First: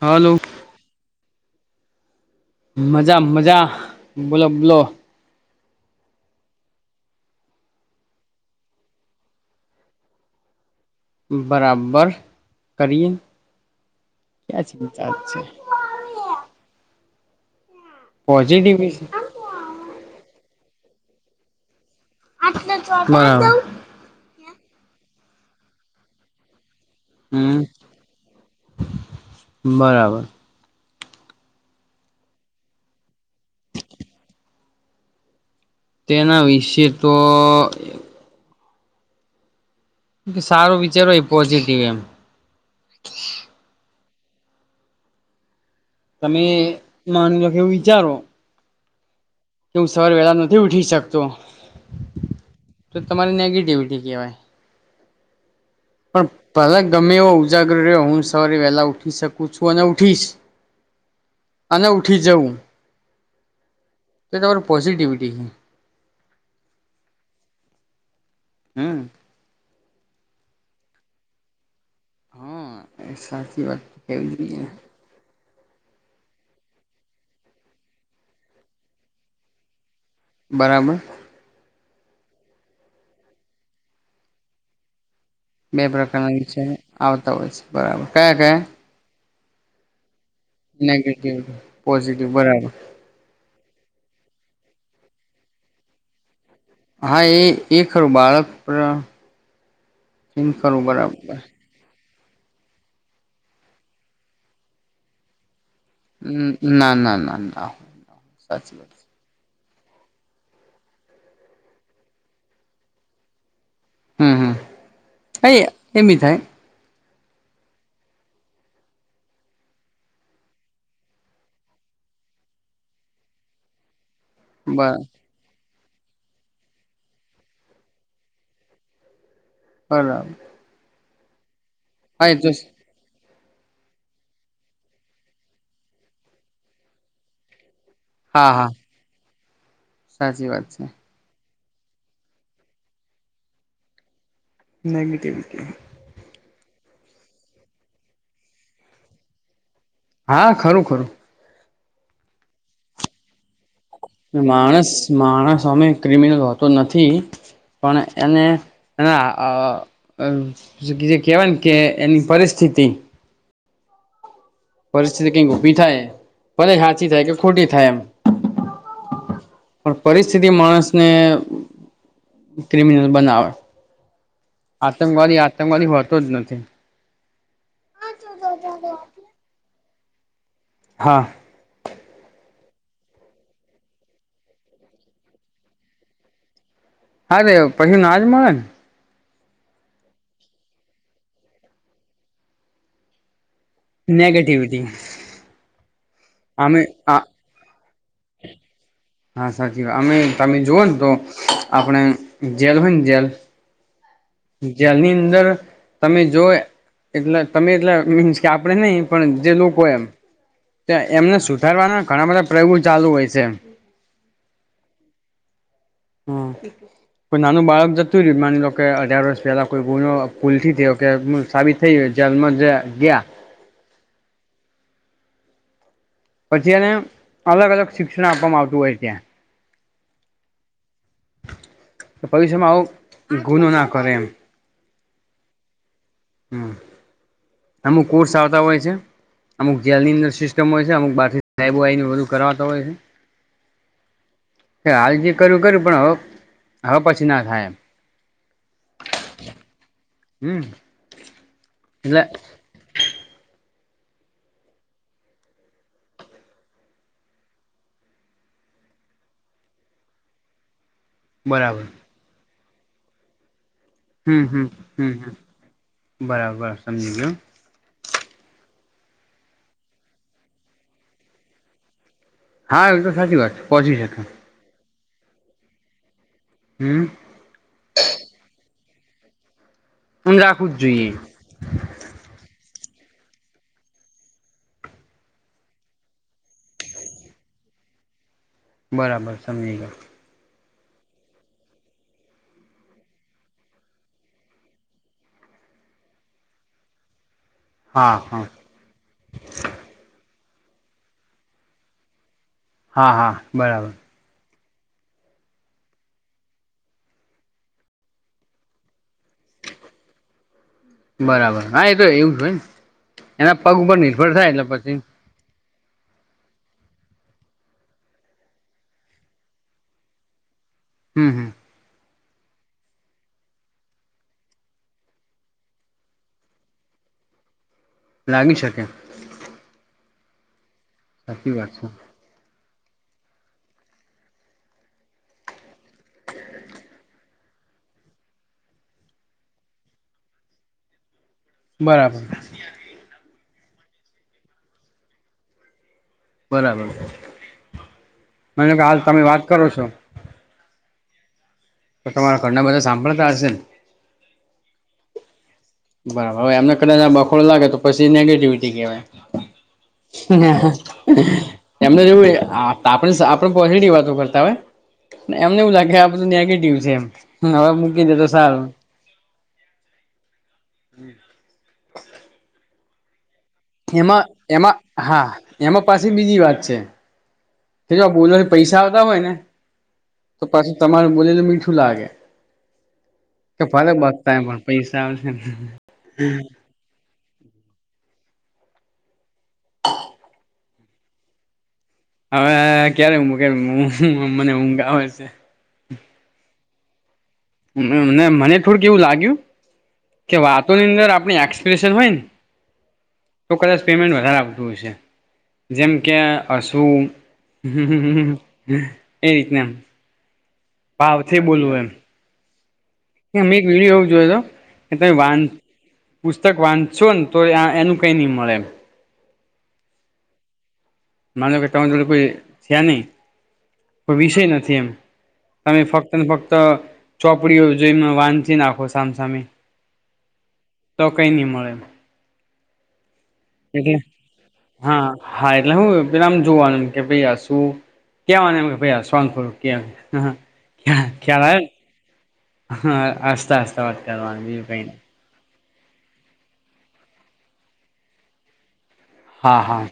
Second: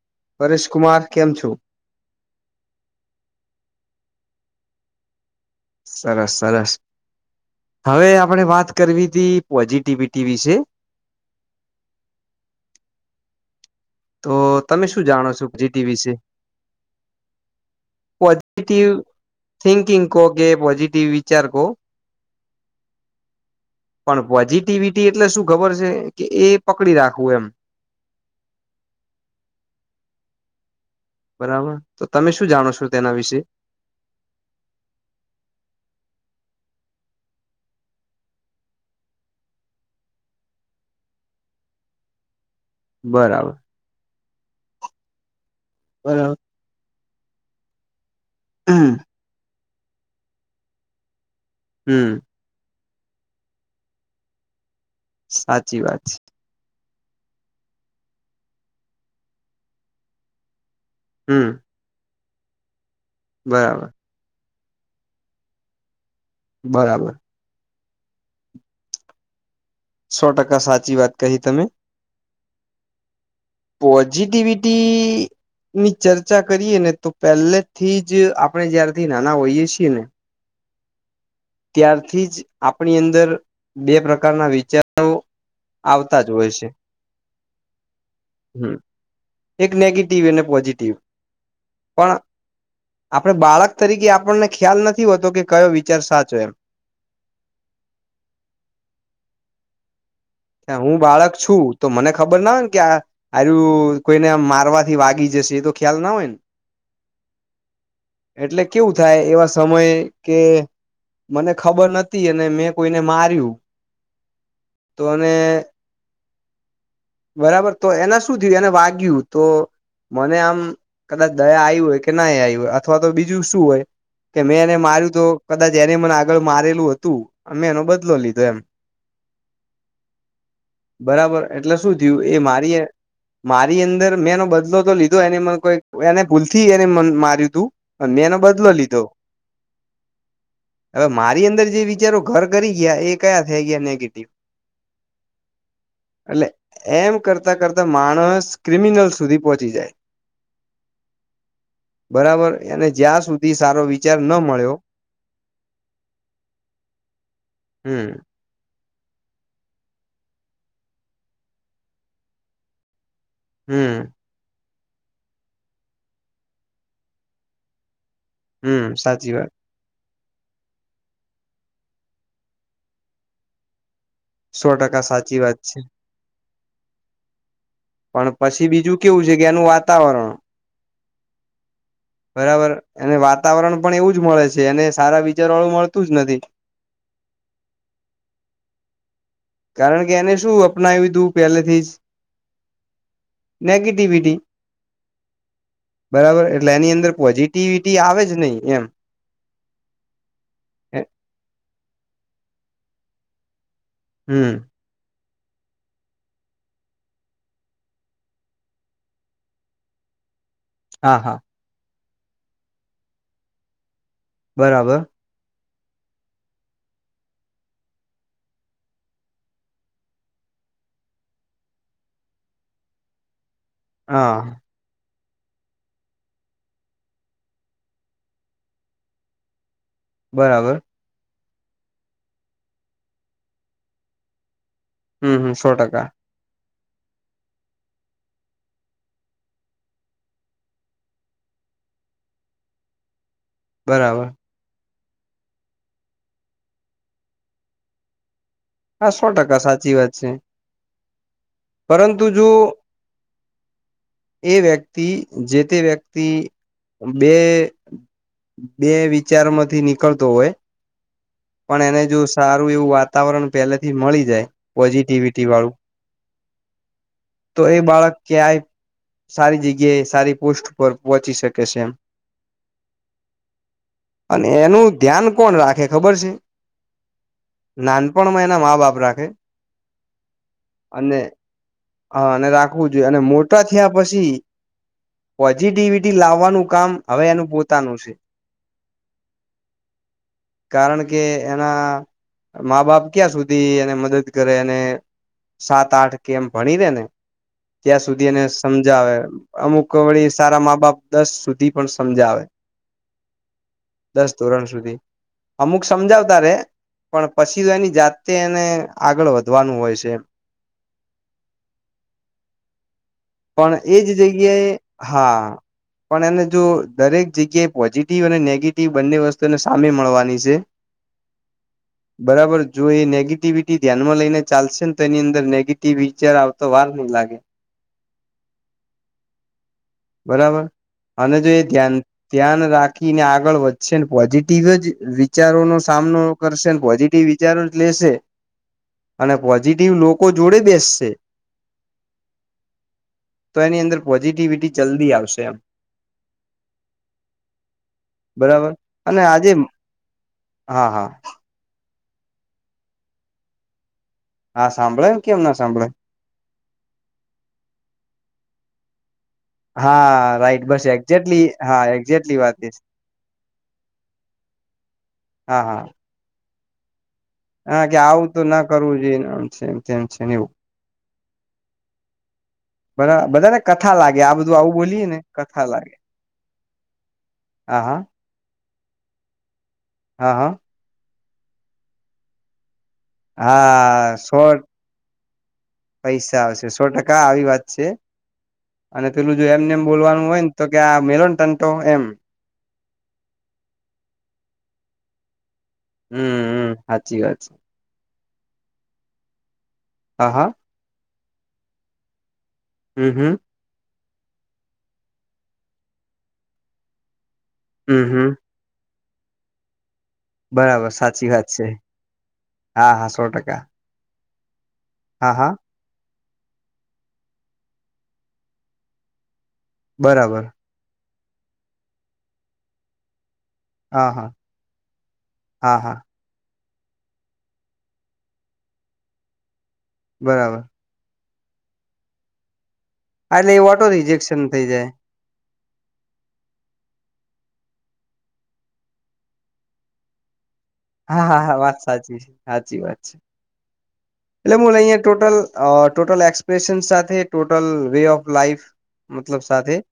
Hello Paresh Kumar કેમ છો? મજા મજા બોલો બોલો સરસ સરસ હવે આપણે વાત કરવી તી પોઝિટિવિટી વિશે, બરાબર કરિએ તો તમે શું જાણો છો જીટી વિશે પોઝિટિવ થિંકિંગ કો કે, પોઝિટિવ વિચાર કો [unintelligible] [inaudible] એક્ટિવિટી એટલે શું ખબર છે કે એ પકડી રાખવું એમ હમ બરાબર બરાબર તો તમે શું જાણો છો તેના વિશે? [unintelligible] [inaudible] તેના વિશે તો સારો વિચારો એ પોઝિટિવ એમ બરાબર બરાબર. તમે માની લો કેવું વિચારો. હુ કે હું સવાર વેળા નથી ઉઠી શકતો, હુ તો તમારી નેગેટિવિટી કેવાય સાચી વાત છે તમે એવો ઉજાગર રહ્યો હું સવારે વેલા ઉઠી શકું છું અને ઉઠીશ હમ પઠી જૌ બરાબર તો તમાર પોઝિટિવિટી છે. બરાબર હમ્મ સો ટકા સાચી વાત કહી, તમે હા સાચી વાત કેવી જોઈએ પોઝિટિવિટી ની ચર્ચા કરીએ ને તો પહેલે થી જ આપણે જ્યારથી નાના હોઈએ, છીએ ને બરાબર ત્યારથી જ આપણી અંદર બે પ્રકારના વિચારો બે આવતા પ્રકારના જ વિ હોય છે, આવતા હોય છે. બરાબર કયા કયા હમ એક નેગેટિવ નેગેટિવ પોઝિટિવ બરાબર આપણે બાળક, તરીકે આપણને ખ્યાલ નથી હોતો કે કયો વિચાર સાચો એમ હા એ એ ખરું બાળક એમ ખરું હું બાળક બરાબર છું તો મને ખબર ના હોય ને કે આરું કોઈને આ મારવાથી વાગી જશે તો, ખ્યાલ ના હોયને ના ના ના ના એટલે સાચી વાત કેવું થાય એવા સમય કે મને ખબર નથી અને મેં કોઈને માર્યું હમ હમ તો અને એ એમી થાય. બરાબર તો એના શું થયું એને વાગય્યું તો મને આમ કદાચ દયા આવી હોય કે નહી આવી હોય અથવા તો બીજું શું? હોય, કે બ મેંને મારું તો બા જેને મને આગળ મારેલું હતુ, અમે એનો બદલો લીધો એમ હરામ બરાબર એટલે શું થયું એ મારી એ મારી અંદર મેં એનો બદલો તો લીધો એને મને કોઈ એને ભૂલથી એને મ માર્યું તુ અને મેંનો હા બદલો હા લીધો સાચી વાત છે. હવે મારી અંદર જે વિચારો ઘર કરી ગયા એ કયા થઈ, ગયા નેગેટિવ નવીટી એટલે એમ કરતાં, કરતા માણસ ક્રિમિનલ સુધી પહોંચી જાય હા ખરુ, ખરુ બરાબર, એને જ્યાં સુધી સારો વિ માણસ માણસ અમે ક્રિમિનલ હોતો, નથી પણ હમ એને એના જે કેહેવાય, કે એની પરિસ્થિતિ હમ્મ પરિસ્થિતિ કઈક ઊભી થાય ભલે હાચી, થાય કે ખોટી થાય એમ હમ, સાચી વાત પણ પરિસ્થિતિ, માણસને ક્રિમિનલ બનાવે સો ટકા આતંકવાદી સાચી વાત છે આતંકવાદી હોતો, જ નથી પણ પછી બીજું કેવું છે, કે આનું વાતાવરણ હા બરાબર એ વાતાવરણ પણ એવું જ મળે છે. અને સારા વિચાર વાળું મળતું જ નથી હારે, પછી ના જ મળે ને કારણ કે, એને શું અપનાવ્યું તુ પહેલેથી જ નેગેટિવિટી બરાબર એટલે અમે એની અંદર પોઝિટિવિટી આવે જ નહી, એમ હા, સાચી વાત અમે તમે જોવઓ ને તો આપણે જેલ હોય ને જેલ હમ જેની, અંદર તમે જો એટલે તમે એટલે મીન્સ કે આપડે નહીં પણ જે લોકો એમ હા એમને હા સુધારવાના ઘણા બધા પ્રયોગો ચાલુ હોય છે એમ બરાબર હ પણ નાનું બાળક જતું માની લો કે અઢાર વર્ષ પહેલા કોઈ ગુ [unintelligible] પુલ થી કે સાબિત થઈ ગ જેલમાં જ ગયા હા- પછી એને અલગ અલગ શિક્ષણ આપવામાં આવતું હોય ત્યાં બરાબર ભવિષ્યમાં માં આવું ગુનો ના કરે એમ હમ હમ સો ટકા હમ અમુક કોર્સ આવતા હોય છે. અમુક જેલની અંદર સિસ્ટમ હોય છે અમુક બારથી ટાયબ આઇને કરતા હોય છે. બરાબર હાલજી, કરુ કર્યું પણ હ હવે પછી. ના થાય એમ હા, સો ટકા સાચી વાત છે. હમ એટલે પરંતુ જો એ વ્યક્તિ જે, તે વ્યક્તિ બે બે વિચારમાંથી નીકળતો હોય બરાબર પણ એને જો સારુ, એવું વાતાવરણ પેલાથી, મળી હમ જાય હમ હમ પોઝિટિવિટી વાળુ હમ બરાબર સમજી ગયો તો એ બાળક ક્યાંય સારી જગ્યાએ સારી પોસ્ટ પર પહોંચી શકે છે. એમ હા, એ તો સાચી વાત છે. પહોચી શકે અને એનું ધ્યાન કોણ રાખે ખબર છે. હમ નાનપણમાં એના મા બાપ રાખે હ રાખવું જ જોઈએ. અને હા અને રાખવું જોઈએ અને મોટા થયા પછી પોઝિટિવિટી લાવવાનું કામ હવે એનું પોતાનું છે. બરાબર સમજી ગયા. કારણ કે એના મા બાપ ક્યાં સુધી એને મદદ કરે અને સાત આઠ કેમ ભણી દે ને ત્યાં હા સુધી એને હા સમજાવે અમુક વળી અત્યાર મા બાપ દસ સુધી પણ સમજાવે હા હા બરાબર દસ ધોરણ સુધી અમુક સમજાવતા રે પણ પછી તો એની જાતે એને આગળ વધવાનું હોય છે. એમ બરાબર હા એ તો એવું હોય એના પણ પગ ઉપર એજ નિર્ભર થાય એટલે જગ્યાએ પછી હા પણ એને જો દરેક જગ્યાએ પોઝિટિવ અને નેગેટિવ બંને વસ્તુને સામે મળવાની છે. હમ હમ બરાબર જો એ નેગેટિવિટી ધ્યાનમાં લઈને ચાલશે ને તો એની અંદર નેગેટિવિ વિચાર આવતો વાર નઈ લાગે લાગી શકે બરાબર અને જો સાચી એ વાત છે ધ્યાન ધ્યાન રાખીને આગળ વધશે ને પોઝિટિવ જ વિચારો નો સામનો કરશે પોઝિટિવ [unintelligible] ાર જ લેશે અને પોઝિટિવ લોકો જોડે બેસશે બરાબર તો એની અંદર પોઝિટિવિટી જલ્દી આવશે આમ બરાબર બરાબર મને કે હાલ અને તમે વાત આજે કરો છો હા હા તો તમારા ઘરના બધા સાંભળતા હશે ને આ સંભળમ કેમ ન એ બરાબર હવે એમને કદાચ બખોડો લાગે તો પછી નેગેટિવિટી કહેવાય [inaudible] રાઈટ બસ એક્ઝેક્ટલી હા એમને જેવું એક્ઝેક્ટલી વાત એ આપ આપણે પોઝિટિવ વાતો કરતા હોય એમને હા એવ હા લાગે આ બધું નેગેટિવ છે એમ હવે હા કે મૂકી દે આવું તો સારું ના કરવું જોઈએને આમ છે એમ કેમ છે ને એવું હમ બરા બધાને કથા લાગે એમાં આ બધું આવું એમાં બોલીએ ને હા કથા એમાં લાગે પાસે બીજી વાત હા છે હા જ બોલવા પૈસા હોયને તો હા હા પછી તમારું બોલેલું મીઠું લાગે કે ફલે હા બગતા શોર્ટ પણ પૈસા આવશે ા આવી વાત છે અને પેલું જો એમને એમ બોલવાનું હોય ને તો કે આ મેલોન ટન્ટો એમ હવે ક્યારે ઊું કે મને ઊંઘા આવેય છે હમ સાચી વાત છે. મને થોડુંક એવું લાગ્યું હા કે હા વાતોની અંદર આ આપની એક્સપ્રેેશન હોઈન હમ હમ પેમેન્ટ વધારે આવતું હોય છે જેમ કે હશું હ હમ હમ એ રીતના એમ બરાબર સાચી ભાવથી વાત છે બોલવું એમ હા હા સો કે મે ટકા એક વિડીયો એવું જોયો હતો કે તમે હા હા વાંધ પુસ્તક વાંચશો ને તો એનું કઈ નઈ મળે એમ બરાબર મા લો કે તમે જો કોઈ થયા નહી- હા હા વિષય નથી એમ હા તમે હા ફક્ત ને ફક્ત તો ચોપડીઓ જોઈ વાંધી નાખો સામસામેી બરાબર તો કઈ નહી મળે એટલે એ વોટો રિજેક્શન થઇ જાય હા હા એટલે હું પેલામ જોવાનુંમ કે ભાઈ આ શું કવાને એમ કે ભાઈ સન ફોરું ક હા હા હા વાત સાચી છે સાચી વાત છે હસતા હસતા વાત કરવાની એટલે બીજું હું કઈ નઈ અહં ટોટલ અ ટોટલ એક્સપ્રેશન સાથે ટોટલ વે ઓફ લાાઈફ મતલબ હા સાથે હા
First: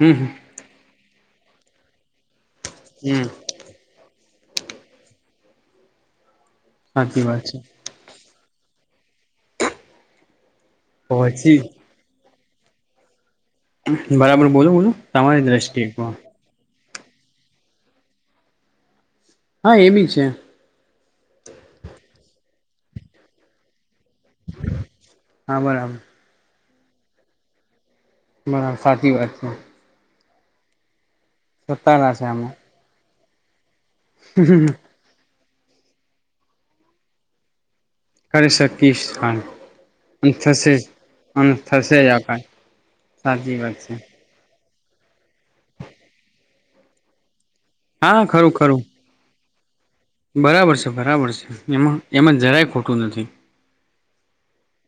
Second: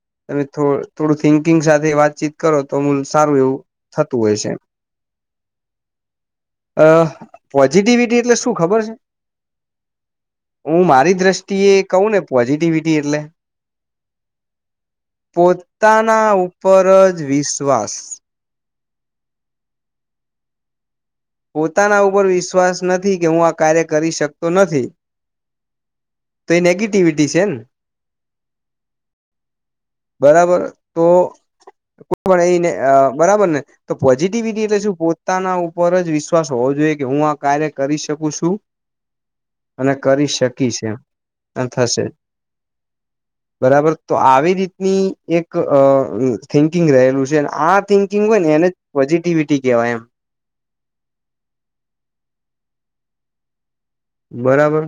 હમ તમે થોડ થોડું થિંકિંગ સાથે વાતચીત કરો તો મૂલ હમ સારું એવું થતું હોય છે અ સાચી વાત છે પોઝિટિવિટી એટલે શું ખબર છે હું મારી દ્રષ્ટિ પછી એ કહું ને પોઝિટિવિટી એટલે બરાબર બોલો બોલું તમારી દ્રષ્ટિએ પર જ વિશ્વાસ હા એ બી છે પોતાના ઉપર વિશ્વાસ નથી કે હું આ કાર્યક કરી શકતો નથી હા બરાબર તો એ નેગેટિવિટી છે ને બરાબ સાચી વાત છે બરાબર તો સત્તારા છે કોઈ આમાં પણ એને બરાબર ને તો પોઝિટિવિટી એટલે શું પોતાના ઉપર જ વિશ્વાસ હોવો જોઈએ કે હું આ કાર્ય કરી શકું કરી છું શકીશ હા અને કરી શકી થશે જ છે અને થશે આખા બરાબર તો આવી રીતની એક થિંકિંગ રહેલું છે આ થિંકિંગ હા હોય ને ખરું એને ખરું પોઝિટિવિટી કહેવાય એમ બરાબર બરાબર છે એમાં એમાં જરાય ખોટું નથી બરાબર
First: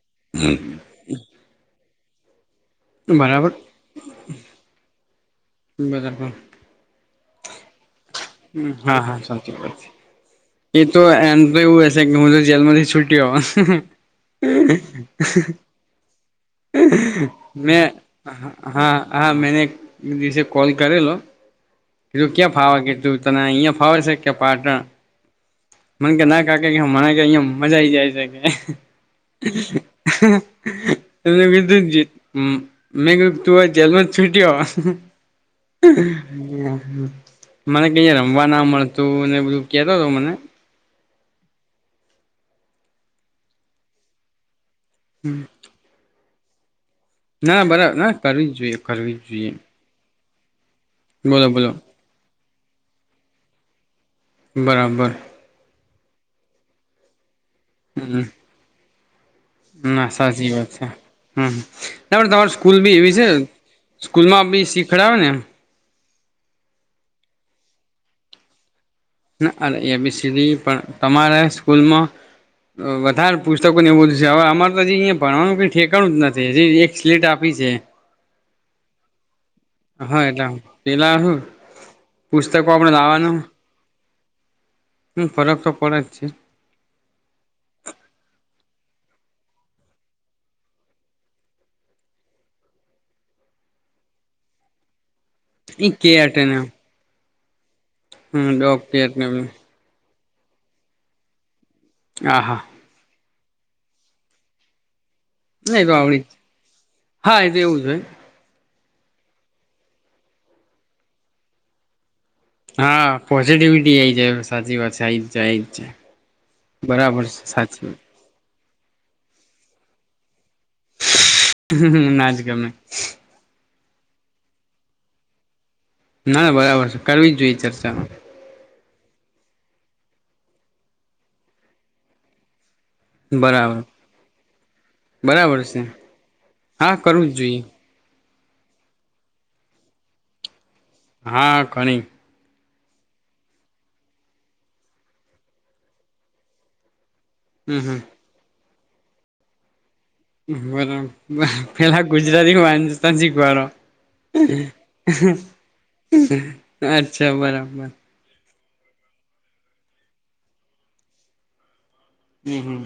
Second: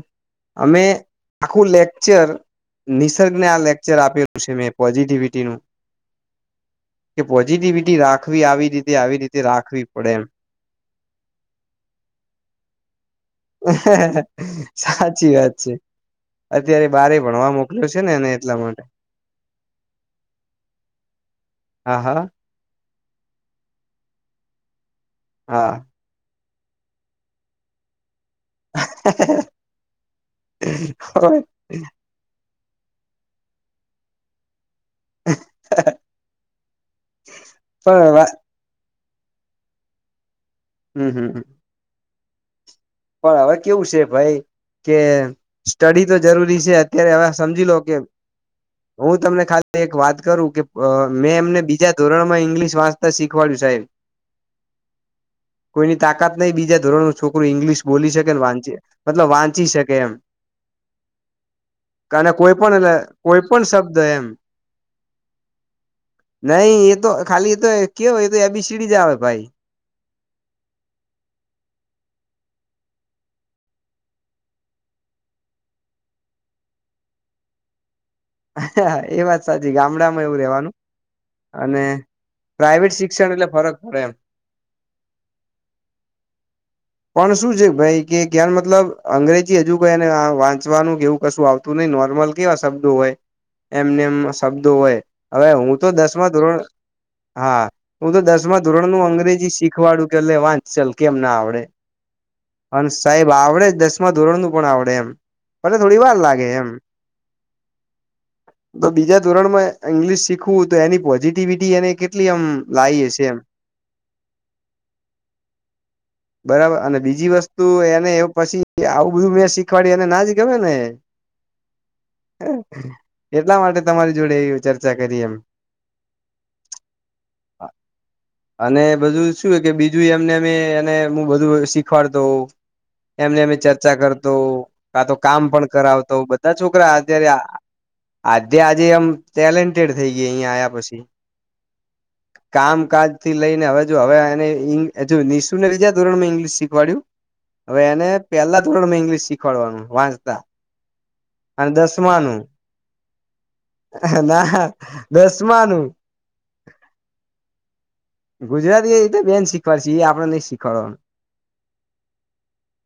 અમે આખું લેક્ચર નિસર્ગને બરાબર આ લેક્ચર આપેલું છે મેં પોઝિટિવિટી બજાર પણ કે પોઝિટિવિટી રાખવી આવી રીતે આવી રીતે સાચી વાત રાખવી છે પડે એમ એ તો એમ તો એવું હશે કે હું તો જેલમાંથી છુટી હોઉ હ સાચી વાત છે. અત્યારે બારે ભણવા મે મોકલ્યો છે ને એને એટલા માટે હા હા મેનેસે કોલ કરેલો હા હા તું ક્યાં ફાવ કે તું તને અહિયાં ફાવે છે કે, પાટણ હા મને કે ના કા કે મણા કે અહં મજા આઈ જાય છે કે એ બીધું મેં તું આ જેલમાં જ છૂટી હો મને ક પણ રમવા ના મળે તું મને બધું કતો હતો મને હમ હમ પણ હવે કેવું છે ભાઈ કે સ્ટડી તો જરૂરી છે અત્યારે હવે ના સમજી લો કે બરાબર ના કરવી જ જોઈએ કરવી હું જ તમને જોઈએ ખાલી એક વાત ું કે મેં બોલો એમને બોલો બીજા ધોરણ માં ઇંગ્લિશ વાંચતા શીખવાડ્યું સાહેબ બરાબર કોઈની તાકાત નહીિ બીજા ધોરણો છોકર ઇંગ્િશ બોલી હમ શકે ને વાંચ છે મતલબ વાંચી શકે ના એમ સાચી વાત છે હમ ના અને તમારી કોઈ પણ સ્કૂલ એટલે બી એવી છે કોઈ પણ શબ્દ એમ સ્કૂલ માં બી શીખડ આવે નેમ નહી એ તો ખાલી એ તો કેવય એ તો એ બી સડી જ આવે ભાઈ ના અરે એ બી પણ તમારા સ્કૂલમાં વધારે પુસ્તકો ને એવ બધું છે હવે અમારે તો અયા ભણવાનુંઈ ઠેકાણું જ નથી હ એક સ્લીટ આપી છે હા એ વાત સાચી ગામડામાં હા એવું એટલે રેવાનું પેલા શું અને પુસ્તકો આપડે પ્રાાઈવેટ શિક્ષણ લાવવાનું એટલે ફરક પડે એમ હમ ફરક તો પડ છે પણ શું છે ભાઈ કે જ્ઞાન મતલબ અંગ્રેજી હજુ કોઈ એને વાંચવાનું કેવું કશું આવતું નહી. નોર્મલ કેવા શબ્દો હોય એમને એમ શબ્દો હોય હવે હું તો એ દસમાં કેટને ધોરણ. હા હું તો હમ દસમા ડોગ ધોરણ નું કેટને અંગ્રેજી શીખવાડું કે એટલે વાંચ ચલ કેમ ના આવડે હા હા અને સાહેબ આવડે જ દસમા ધોરણ નું પણ આવડે એમ પલે નહી તો થોડી વાર આવડી જ લાગે એમ હા એ તો એવું જ હોય તો બીજા ધોરણ માં ઇંગ્લિશ શીખવું તો એની પોઝિટિવિટી એને કેટલી આમ લાવી હા હશે એમ પોઝિટિવિટી એ છે સાચી વાત જ છે બરાબર અને બીજી છે વસ્તુ સાચી વાત એને એ પછી આવું બધું મેં શીખવાડ્યું એને ના જ કેને ના જ ગમે એટલા માટે તમારી જોડે ચર્ચા કરી એમ ના બરાબર છે કરવી જ જોઈએ ચર્ચા અને બધું શું કે બીજું એમને એને હું બધું શીખવાડતો હોં એમને અમે બરાબર ચર્ચા કરતો કા તો કામ બરાબર પણ છે કરાવતો બધા છોકરા હા અત્યારે કરવું જ જોઈએ આજે આજે આમ ટેલેન્ટેડ થઈ ગયા અહિયાયા આ પછી હા ખણી કામકાજ થી લઈને હવે જો હવેને શું બીજા ધોરણ માં ઇંગ્લિશ શીખવાડય્યું. હમ હવે હમ એને પેલા થોડા ઈંગ્લિશ શીખવાડવાનું વાંચતા બરાબર અને પેલા દસમાનું ગુજરાતી વાંચતા સી બરો ના દસમાનું અચ્છા બરાબર ગુજરાતી એ રીતે બેન શીખવાડ છે એ આપડે નહી શીખવાડવાનું હમ્મ હમ્મ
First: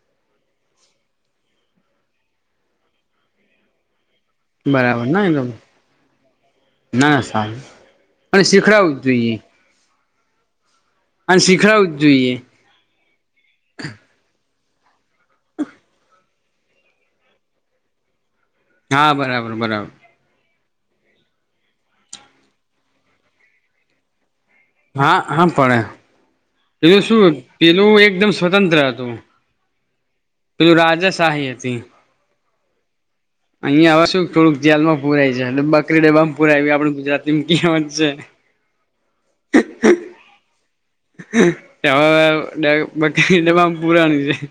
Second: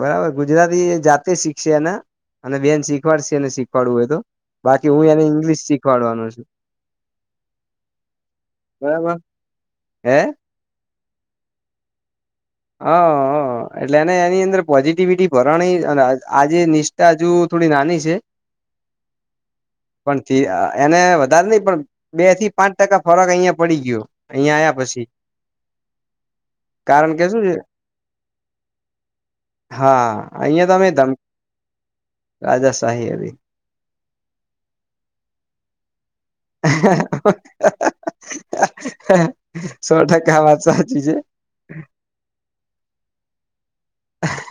બરાબર ગુજરાતી જાતે શીખશે એને અને બેન શીખવાડશે એને શીખવાડવું હોય તો બાકી બરાબર હું એને ના એકદમ ઈંગ્લિશ શીખવાડવાનું છું. ના ના સારું અને શીખડાવું બરાબર જોઈએ હે, અને સિખડાવું જ જોઈએ. હા એટલે એને એની અંદર પોઝિટિવિટી ભરાણી આજે નિષ્ઠા હજુ થોડી નાની છે હા બરાબર બરાબર પણ એને વધારે નઈ પણ બે થી પાંચ ટકા ફરક અહિયાં પડી ગયો અહિયાં આવ્યા પછી હા હા પડે એનું કારણ શું કે છે પેલું એકદમ સ્વતંત્ર હતું હા પેલું રાજા શાહી હતી રાજા સાાહી હતી અહીંયા હવે શું થોડુંક જેલમાં પુરાય છે એટલે બકરી ડબામાં પુરાય આપડે ગુજરાતીમાં કેવત છે હ હ સો ટકા વાત સાચી છે છે હવે બકરી ડબ્બામાં પુરાણી છે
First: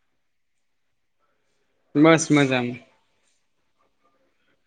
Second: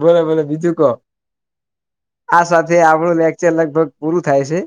બોલો બોલે બીજું કો બસ આ મજામાં સાથે આપડું વચે લગભગ પૂરું થાય છે